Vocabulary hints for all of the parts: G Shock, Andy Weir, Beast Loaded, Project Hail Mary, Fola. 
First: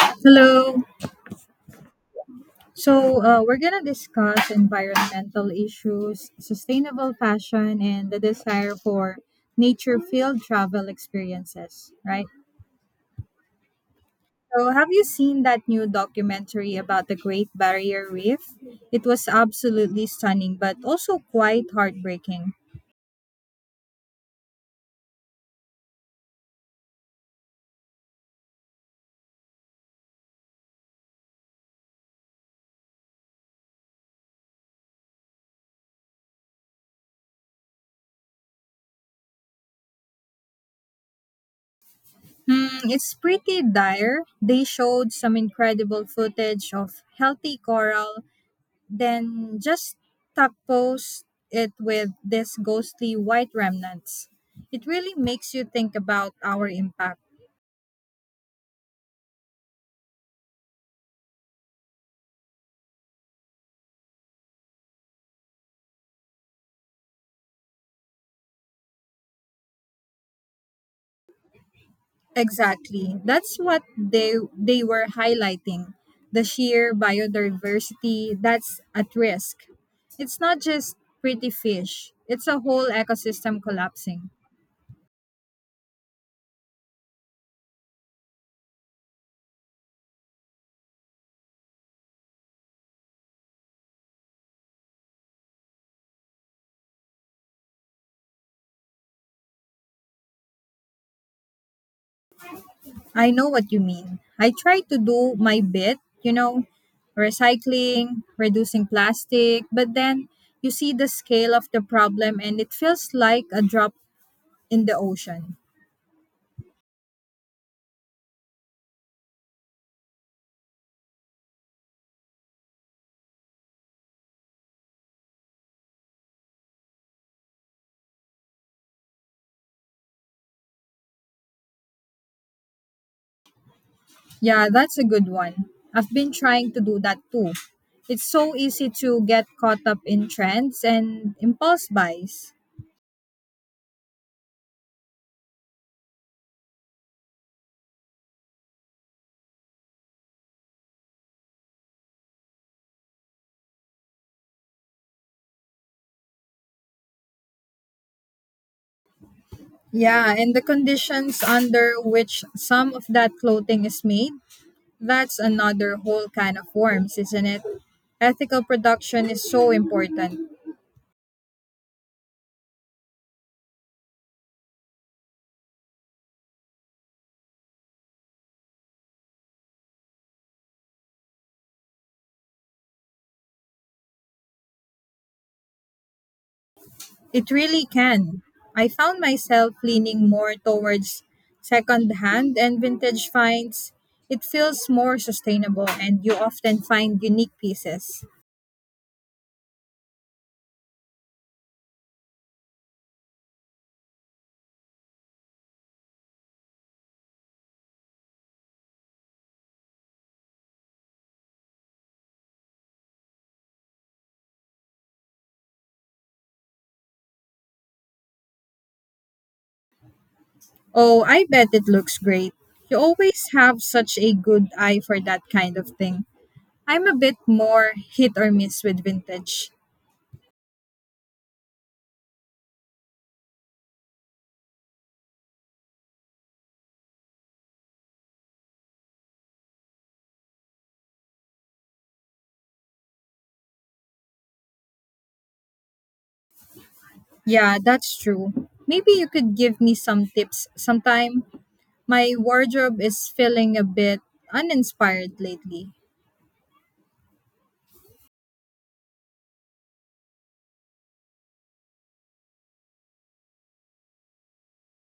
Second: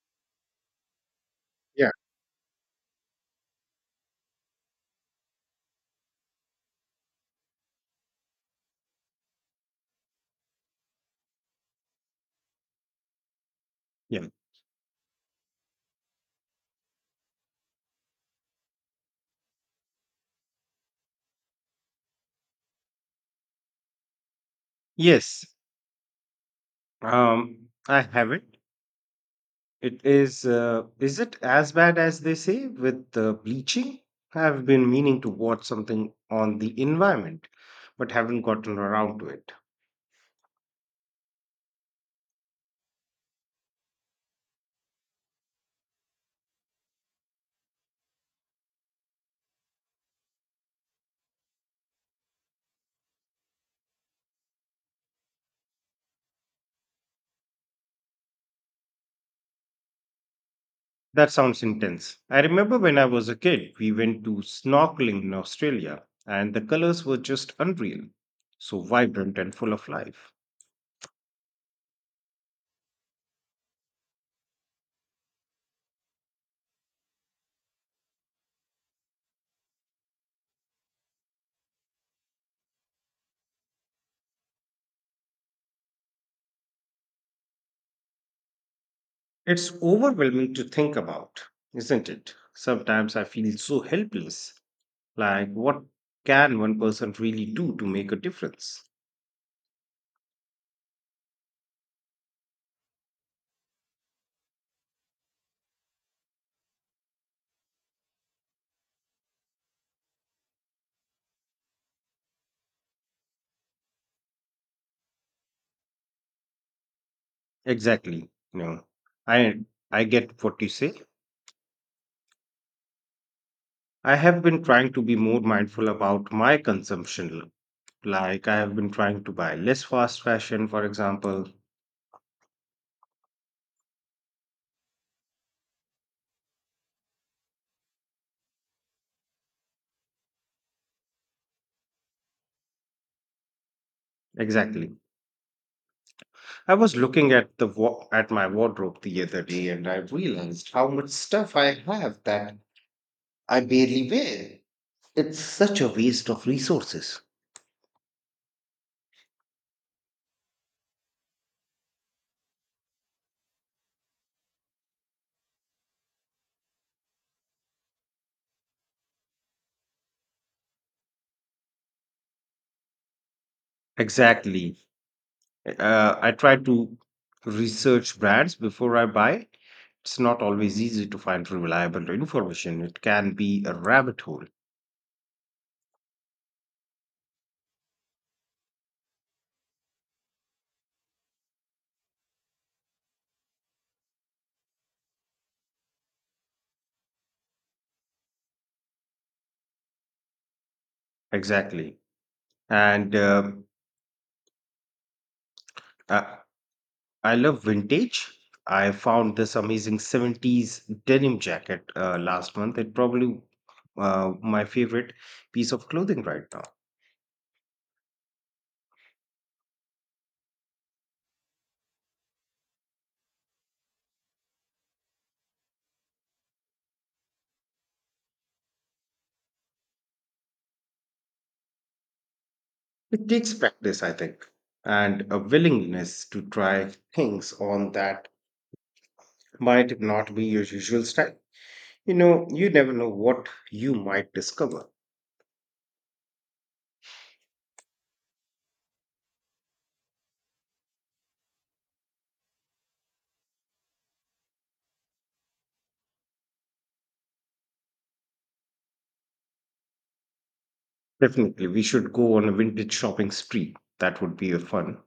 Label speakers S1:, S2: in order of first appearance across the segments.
S1: Hello.
S2: Yeah.
S1: So, we're going to discuss environmental issues, sustainable fashion, and the desire for nature field travel experiences, right?
S2: Yeah.
S1: So, have you seen that new documentary about the Great Barrier Reef? It was absolutely stunning, but also quite heartbreaking.
S2: Yes. I have it. It is. Is it as bad as they say with bleaching? I've been meaning to watch something on the environment, but haven't gotten around to it.
S1: Hmm, it's pretty dire. They showed some incredible footage of healthy coral then just topcoat it with these ghostly white remnants. It really makes you think about our impact.
S2: That sounds intense. I remember when I was a kid, we went to snorkeling in Australia, and the colors were just unreal, so vibrant and full of life.
S1: Exactly. That's what they were highlighting. The sheer biodiversity that's at risk. It's not just pretty fish. It's a whole ecosystem collapsing.
S2: It's overwhelming to think about, isn't it? Sometimes I feel so helpless. Like, what can one person really do to make a difference?
S1: I know what you mean. I try to do my bit, you know, recycling, reducing plastic, but then you see the scale of the problem and it feels like a drop in the ocean.
S2: Exactly. You know, I I get what you say. I have been trying to be more mindful about my consumption. Like, I have been trying to buy less fast fashion, for example.
S1: Yeah, that's a good one. I've been trying to do that too. It's so easy to get caught up in trends and impulse buys.
S2: Exactly. I was looking at at my wardrobe the other day, and I realized how much stuff I have that I barely wear. It's such a waste of resources.
S1: Yeah, and the conditions under which some of that clothing is made. That's another whole can of worms, isn't it? Ethical production is so important.
S2: Exactly. I try to research brands before I buy. It's not always easy to find reliable information. It can be a rabbit hole.
S1: It really can. I found myself leaning more towards secondhand and vintage finds. It feels more sustainable and you often find unique pieces.
S2: Exactly. And I, I love vintage. I found this amazing 70s denim jacket last month. It probably my favorite piece of clothing right now.
S1: Oh, I bet it looks great. You always have such a good eye for that kind of thing. I'm a bit more hit or miss with vintage.
S2: It takes practice, I think, and a willingness to try things on that might not be your usual style. You know, you never know what you might discover.
S1: Yeah, that's true. Maybe you could give me some tips sometime. My wardrobe is feeling a bit uninspired lately.
S2: Definitely, we should go on a vintage shopping spree. That would be a fun.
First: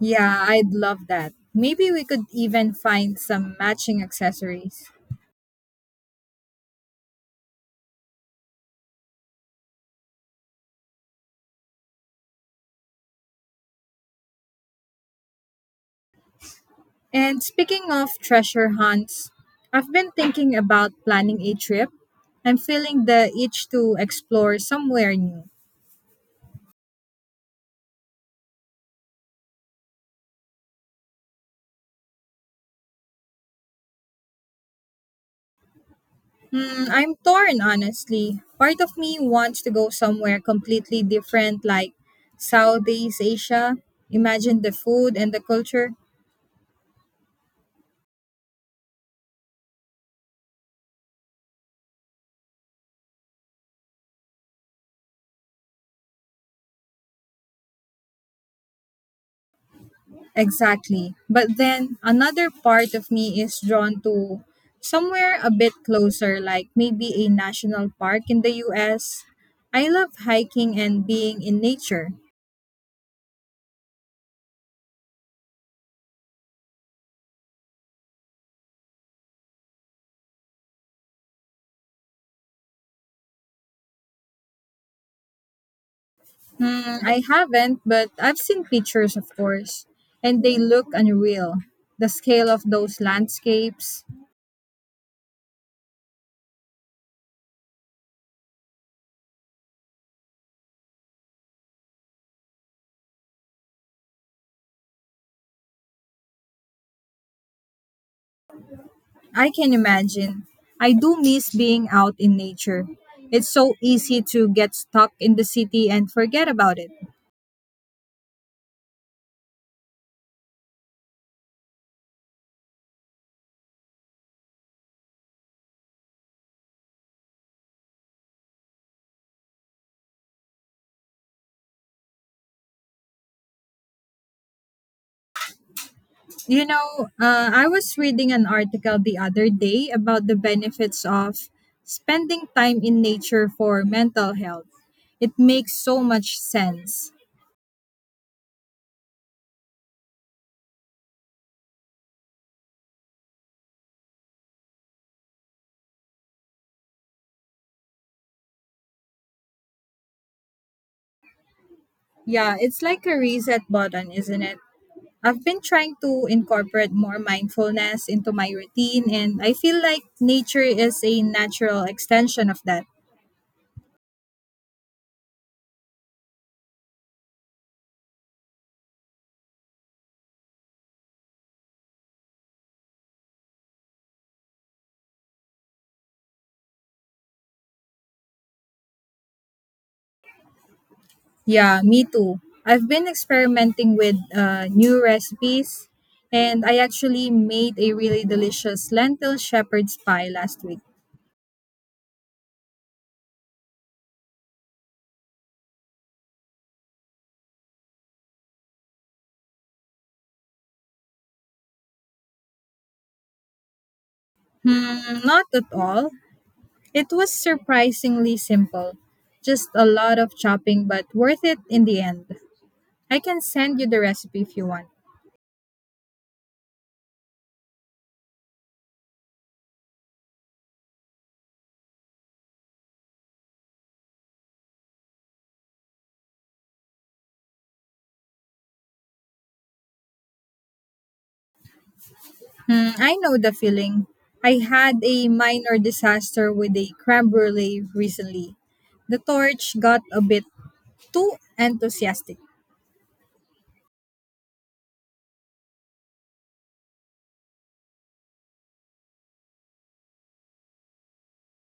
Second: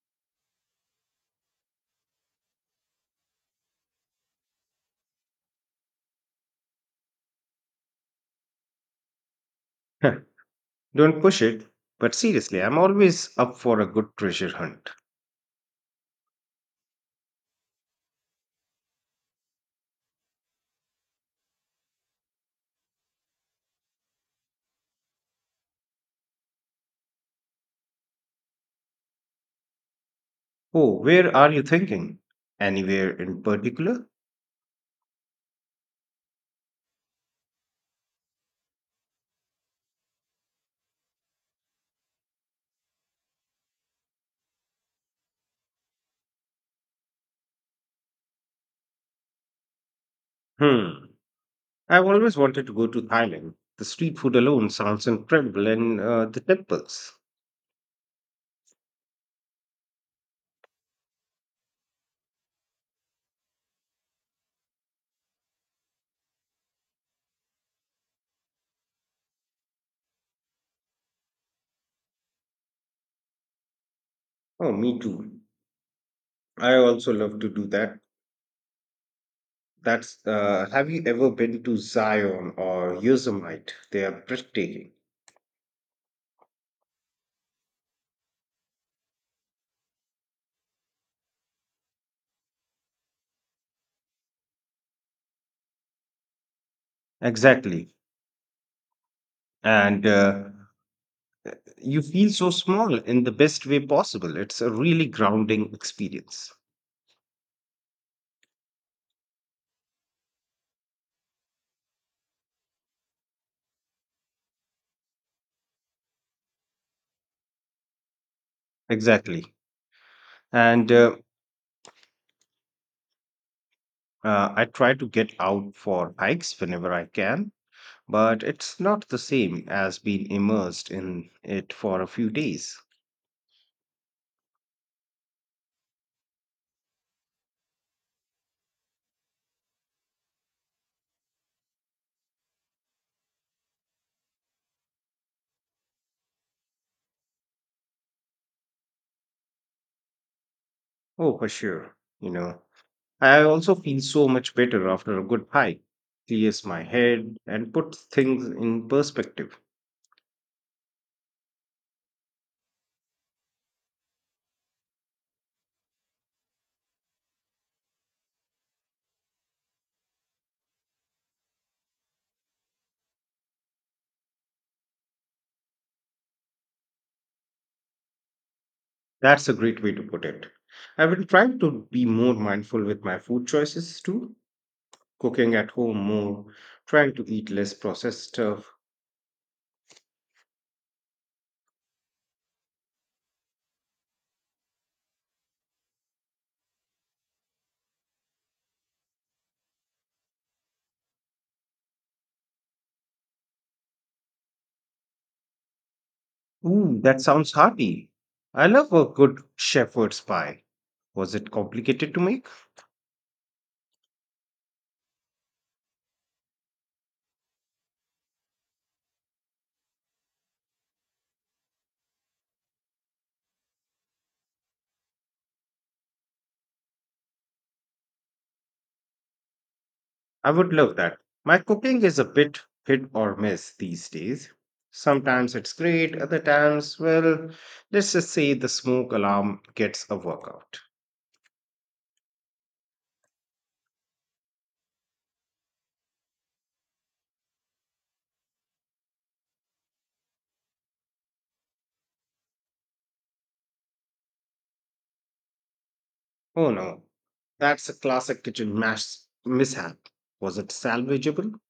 S1: Yeah, I'd love that. Maybe we could even find some matching accessories.
S2: Huh, don't push it, but seriously, I'm always up for a good treasure hunt.
S1: And speaking of treasure hunts, I've been thinking about planning a trip. I'm feeling the itch to explore somewhere new.
S2: Oh, where are you thinking? Anywhere in particular?
S1: Hmm, I'm torn, honestly. Part of me wants to go somewhere completely different, like Southeast Asia. Imagine the food and the culture.
S2: Hmm. I've always wanted to go to Thailand. The street food alone sounds incredible, and the temples.
S1: Exactly. But then another part of me is drawn to somewhere a bit closer, like maybe a national park in the US. I love hiking and being in nature.
S2: Oh, me too. I also love to do that. That's Have you ever been to Zion or Yosemite? They are breathtaking.
S1: Hmm, I haven't, but I've seen pictures, of course, and they look unreal. The scale of those landscapes.
S2: Exactly. And You feel so small in the best way possible. It's a really grounding experience.
S1: I can imagine. I do miss being out in nature. It's so easy to get stuck in the city and forget about it.
S2: Exactly. And I try to get out for hikes whenever I can, but it's not the same as being immersed in it for a few days.
S1: I was reading an article the other day about the benefits of spending time in nature for mental health. It makes so much sense.
S2: Oh, for sure. You know, I also feel so much better after a good hike. Clears my head and puts things in perspective.
S1: Yeah, it's like a reset button, isn't it? I've been trying to incorporate more mindfulness into my routine, and I feel like nature is a natural extension of that.
S2: That's a great way to put it. I've been trying to be more mindful with my food choices too, cooking at home more, trying to eat less processed stuff.
S1: Yeah, me too. I've been experimenting with new recipes, and I actually made a really delicious lentil shepherd's pie last week.
S2: Ooh, that sounds hearty. I love a good shepherd's pie. Was it complicated to make?
S1: Hmm, not at all. It was surprisingly simple. Just a lot of chopping, but worth it in the end. I can send you the recipe if you want.
S2: I would love that. My cooking is a bit hit or miss these days. Sometimes it's great, other times, well, let's just say the smoke alarm gets a workout.
S1: Hmm, I know the feeling. I had a minor disaster with a creme brulee recently. The torch got a bit too enthusiastic.
S2: Oh no, that's a classic kitchen mash mishap. Was it salvageable?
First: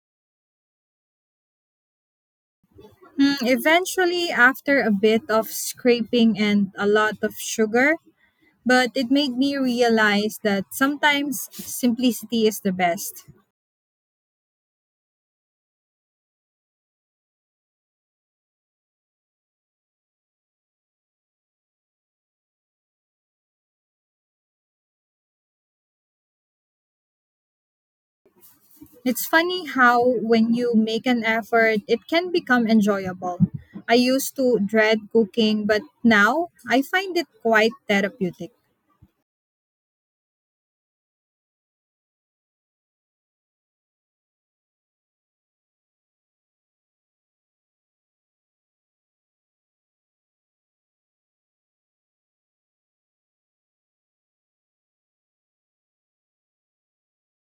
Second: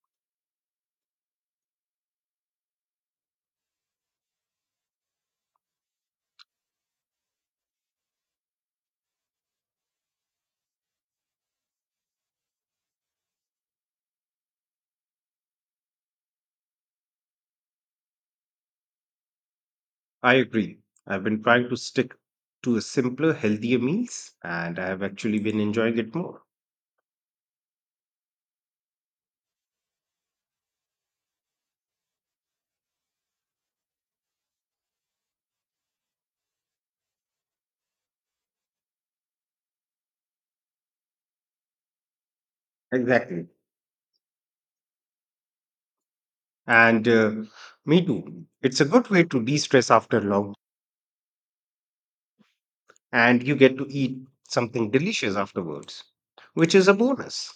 S1: Mm, eventually, after a bit of scraping and a lot of sugar, but it made me realize that sometimes simplicity is the best.
S2: I agree. I've been trying to stick to a simpler, healthier meals, and I have actually been enjoying it more.
S1: It's funny how, when you make an effort, it can become enjoyable. I used to dread cooking, but now I find it quite therapeutic.
S2: Exactly. And Me too. It's a good way to de stress after long, and you get to eat something delicious afterwards, which is a bonus.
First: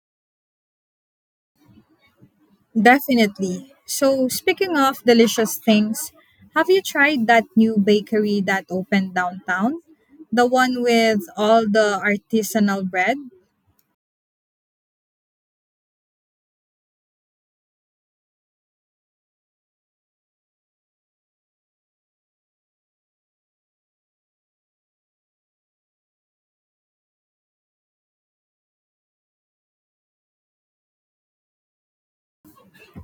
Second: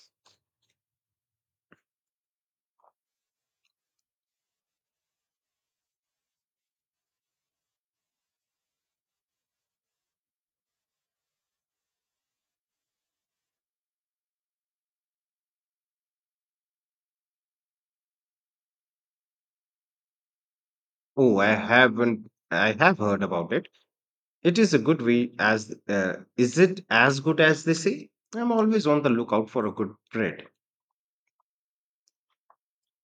S1: Definitely. So, speaking of delicious things, have you tried that new bakery that opened downtown? The one with all the artisanal bread?
S2: Oh, I haven't. I have heard about it. It is a good way as is it as good as they say? I'm always on the lookout for a good bread.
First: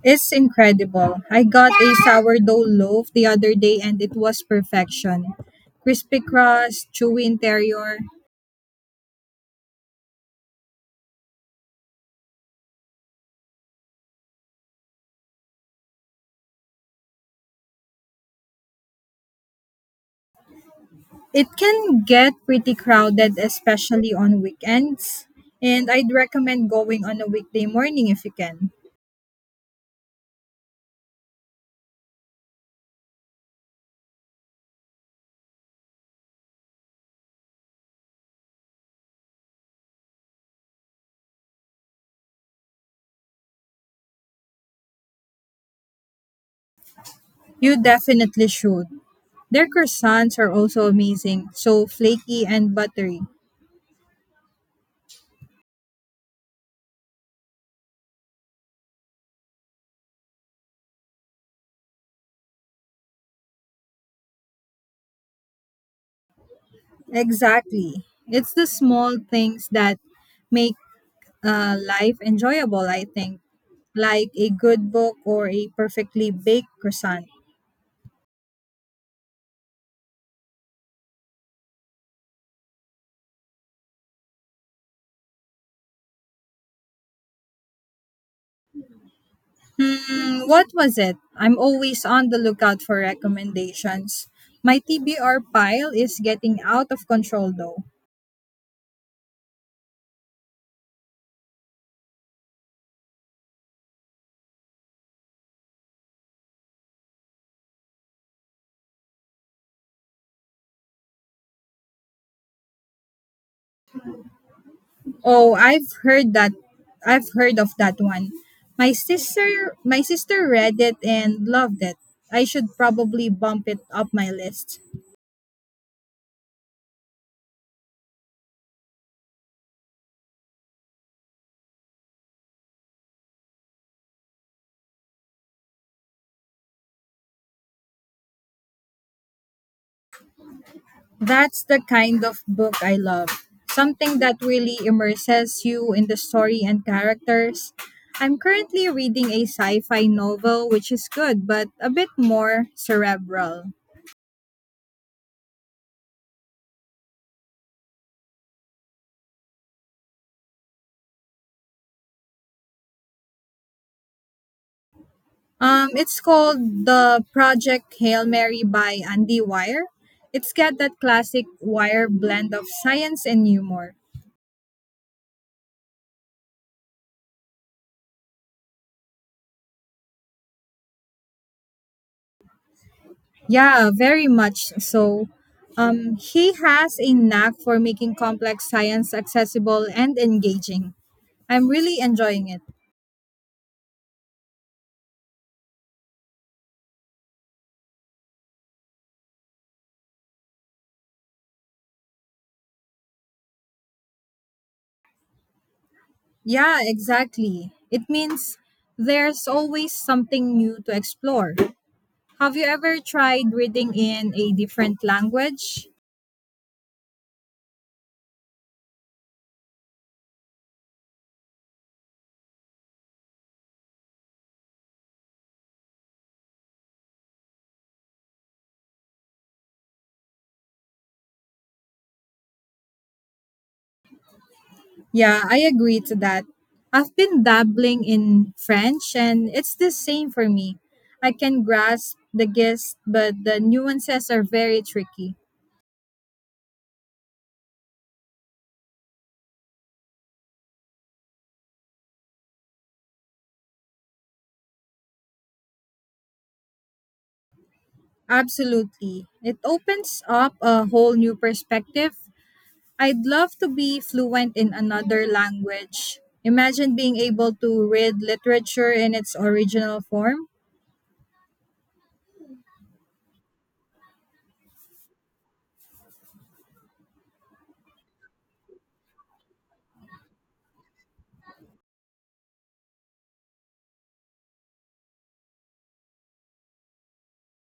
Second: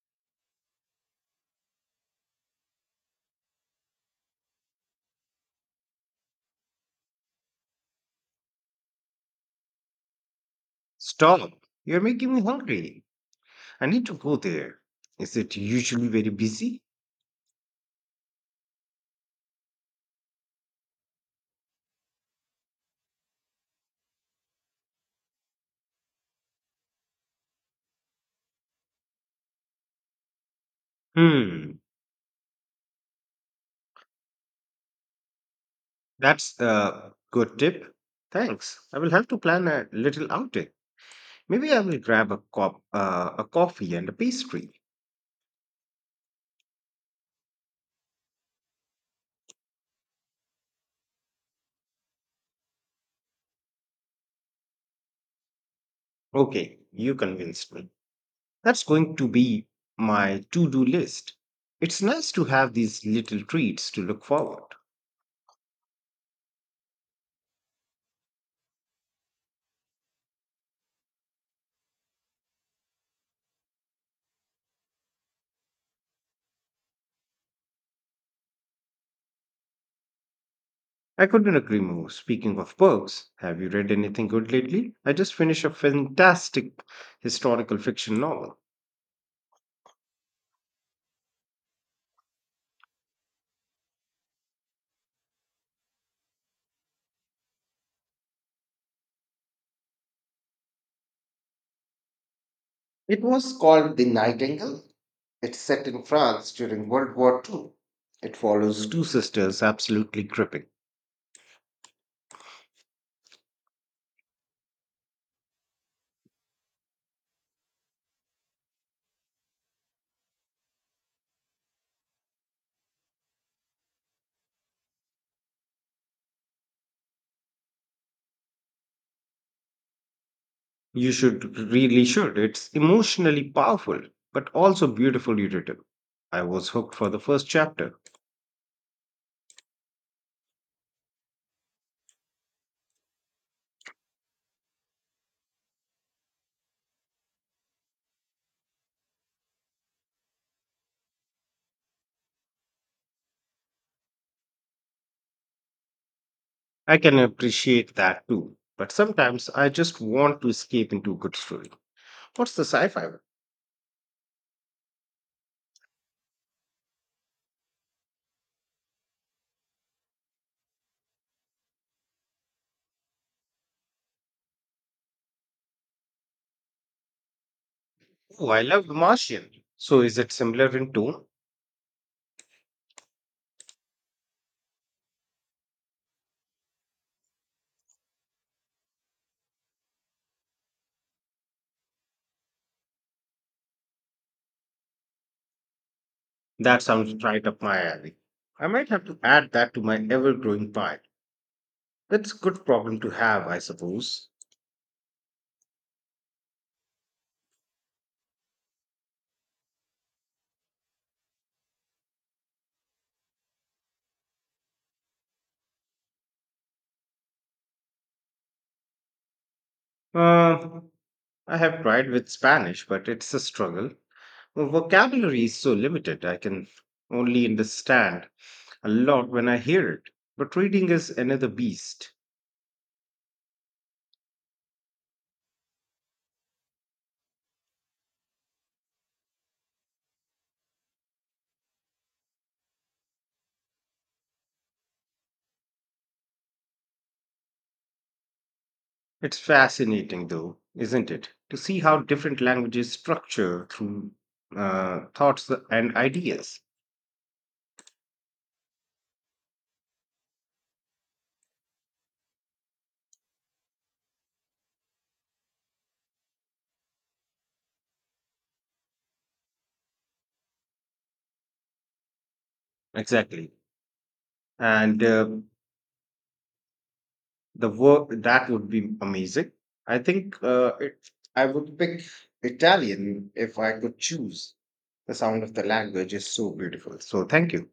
S1: It's incredible. I got a sourdough loaf the other day and it was perfection. Crispy crust, chewy interior.
S2: Stop. You're making me hungry. I need to go there. Is it usually very busy?
S1: It can get pretty crowded, especially on weekends. And I'd recommend going on a weekday morning if you can.
S2: Hmm. That's a good tip. Thanks. I will have to plan a little outing. Maybe I will grab a a coffee and a pastry.
S1: You definitely should. Their croissants are also amazing, so flaky and buttery.
S2: Okay, you convinced me. That's going to be my to-do list. It's nice to have these little treats to look forward.
S1: Exactly. It's the small things that make life enjoyable, I think, like a good book or a perfectly baked croissant.
S2: I couldn't agree more. Speaking of books, have you read anything good lately? I just finished a fantastic historical fiction novel.
S1: Hmm, what was it? I'm always on the lookout for recommendations. My TBR pile is getting out of control though.
S2: It was called The Nightingale. It's set in France during World War II. It follows two sisters absolutely gripping.
S1: Oh, I've heard that. I've heard of that one. My sister read it and loved it. I should probably bump it up my list.
S2: You should really should. It's emotionally powerful, but also beautifully written. I was hooked for the first chapter.
S1: That's the kind of book I love. Something that really immerses you in the story and characters. I'm currently reading a sci-fi novel which is good but a bit more cerebral.
S2: I can appreciate that too. But sometimes I just want to escape into a good story. What's the sci-fi one?
S1: It's called the Project Hail Mary by Andy Weir. It's got that classic Weir blend of science and humor.
S2: Oh, I love The Martian. So is it similar in tone?
S1: Yeah, very much so. He has a knack for making complex science accessible and engaging. I'm really enjoying it.
S2: That sounds right up my alley. I might have to add that to my ever-growing pile. That's a good problem to have, I suppose.
S1: Yeah, exactly. It means there's always something new to explore. Have you ever tried reading in a different language?
S2: Uh, I have tried with Spanish, but it's a struggle. My vocabulary is so limited, I can only understand a lot when I hear it. But reading is another beast.
S1: Yeah, I agree to that. I've been dabbling in French and it's the same for me. I can grasp the gist, but the nuances are very tricky.
S2: It's fascinating, though, isn't it, to see how different languages structure through thoughts and ideas.
S1: Absolutely. It opens up a whole new perspective. I'd love to be fluent in another language. Imagine being able to read literature in its original form.
S2: Exactly. And The work that would be amazing. I think uh, it, I would pick Italian if I could choose. The sound of the language is so beautiful. So thank you.